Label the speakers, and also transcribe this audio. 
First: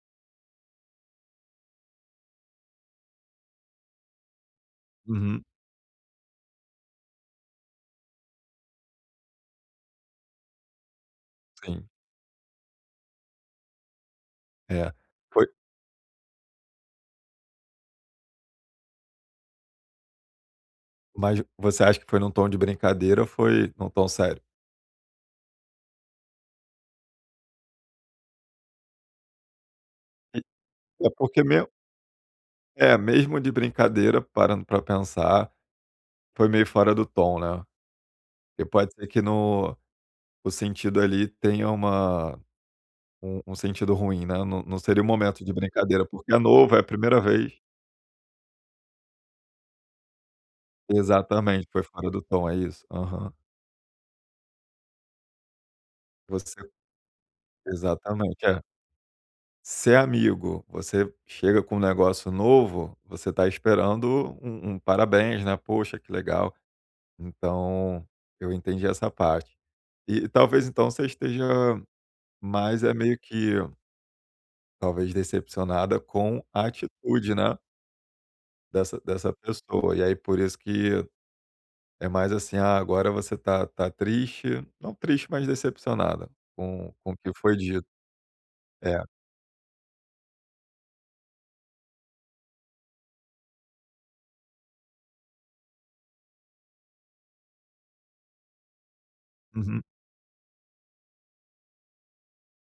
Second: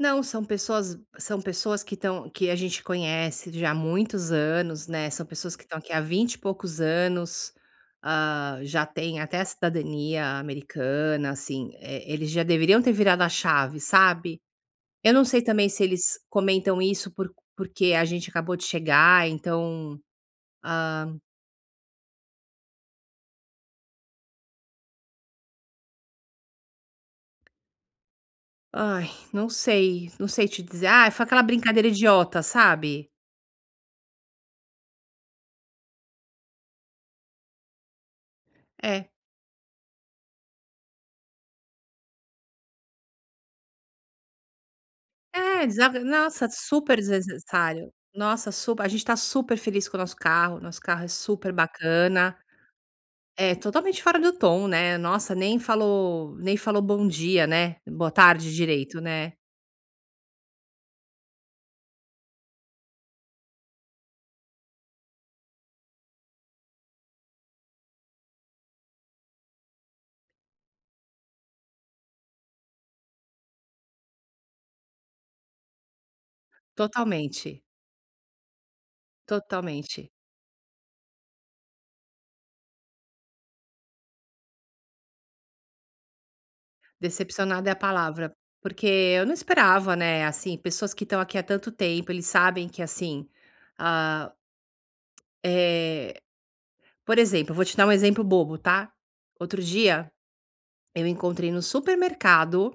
Speaker 1: Não, são pessoas são pessoas que estão que a gente conhece já há muitos anos, né. São
Speaker 2: Uhum.
Speaker 1: pessoas que estão aqui há vinte e poucos anos, ah, já têm até a cidadania americana, assim.
Speaker 2: Sim.
Speaker 1: Eh, eh eles já deveriam ter virado a chave, sabe.
Speaker 2: É,
Speaker 1: Eu não sei
Speaker 2: foi
Speaker 1: também se eles comentam isso porque porque a gente acabou de chegar, então, ah
Speaker 2: Mas você acha que foi num tom de brincadeira ou foi em um tom sério?
Speaker 1: Ai não sei, não
Speaker 2: E
Speaker 1: sei te dizer ah
Speaker 2: é
Speaker 1: foi aquela
Speaker 2: porque mesmo
Speaker 1: brincadeira idiota,
Speaker 2: É,
Speaker 1: sabe?
Speaker 2: mesmo de brincadeira, parando para pensar, foi meio fora do tom, né. E pode ser
Speaker 1: É.
Speaker 2: que no no sentido ali tenha uma um um sentido ruim, né. Não não seria o momento de
Speaker 1: É, desa
Speaker 2: brincadeira,
Speaker 1: não,
Speaker 2: porque é
Speaker 1: nossa,
Speaker 2: novo, é a
Speaker 1: super
Speaker 2: primeira vez
Speaker 1: desnecessário. Nossa, sup a gente está super feliz com o nosso carro, nosso carro é super
Speaker 2: Exatamente, foi fora do
Speaker 1: bacana.
Speaker 2: tom, é isso. Aham.
Speaker 1: É totalmente fora do tom né, nossa nem falou
Speaker 2: Você
Speaker 1: nem falou bom dia, né, boa
Speaker 2: exatamente,
Speaker 1: tarde
Speaker 2: é.
Speaker 1: direito, né.
Speaker 2: Se é amigo, você chega com um negócio novo, você tá esperando um um parabéns, né, poxa que legal. Então, eu entendi essa parte. E talvez então você esteja, mais é meio que talvez, decepcionada com a atitude, né.
Speaker 1: Totalmente.
Speaker 2: Dessa dessa pessoa e
Speaker 1: Totalmente.
Speaker 2: aí por isso que é mas, assim, ah, agora você tá tá triste não triste mas decepcionada com com o que foi
Speaker 1: Decepcionada é a
Speaker 2: dito.
Speaker 1: palavra, porque
Speaker 2: É.
Speaker 1: eu não esperava, né, assim, pessoas que estão aqui há tanto tempo eles sabem que assim, ah Eh, por exemplo eu vou te dar um exemplo bobo, tá? Outro
Speaker 2: Uhum.
Speaker 1: dia eu encontrei no supermercado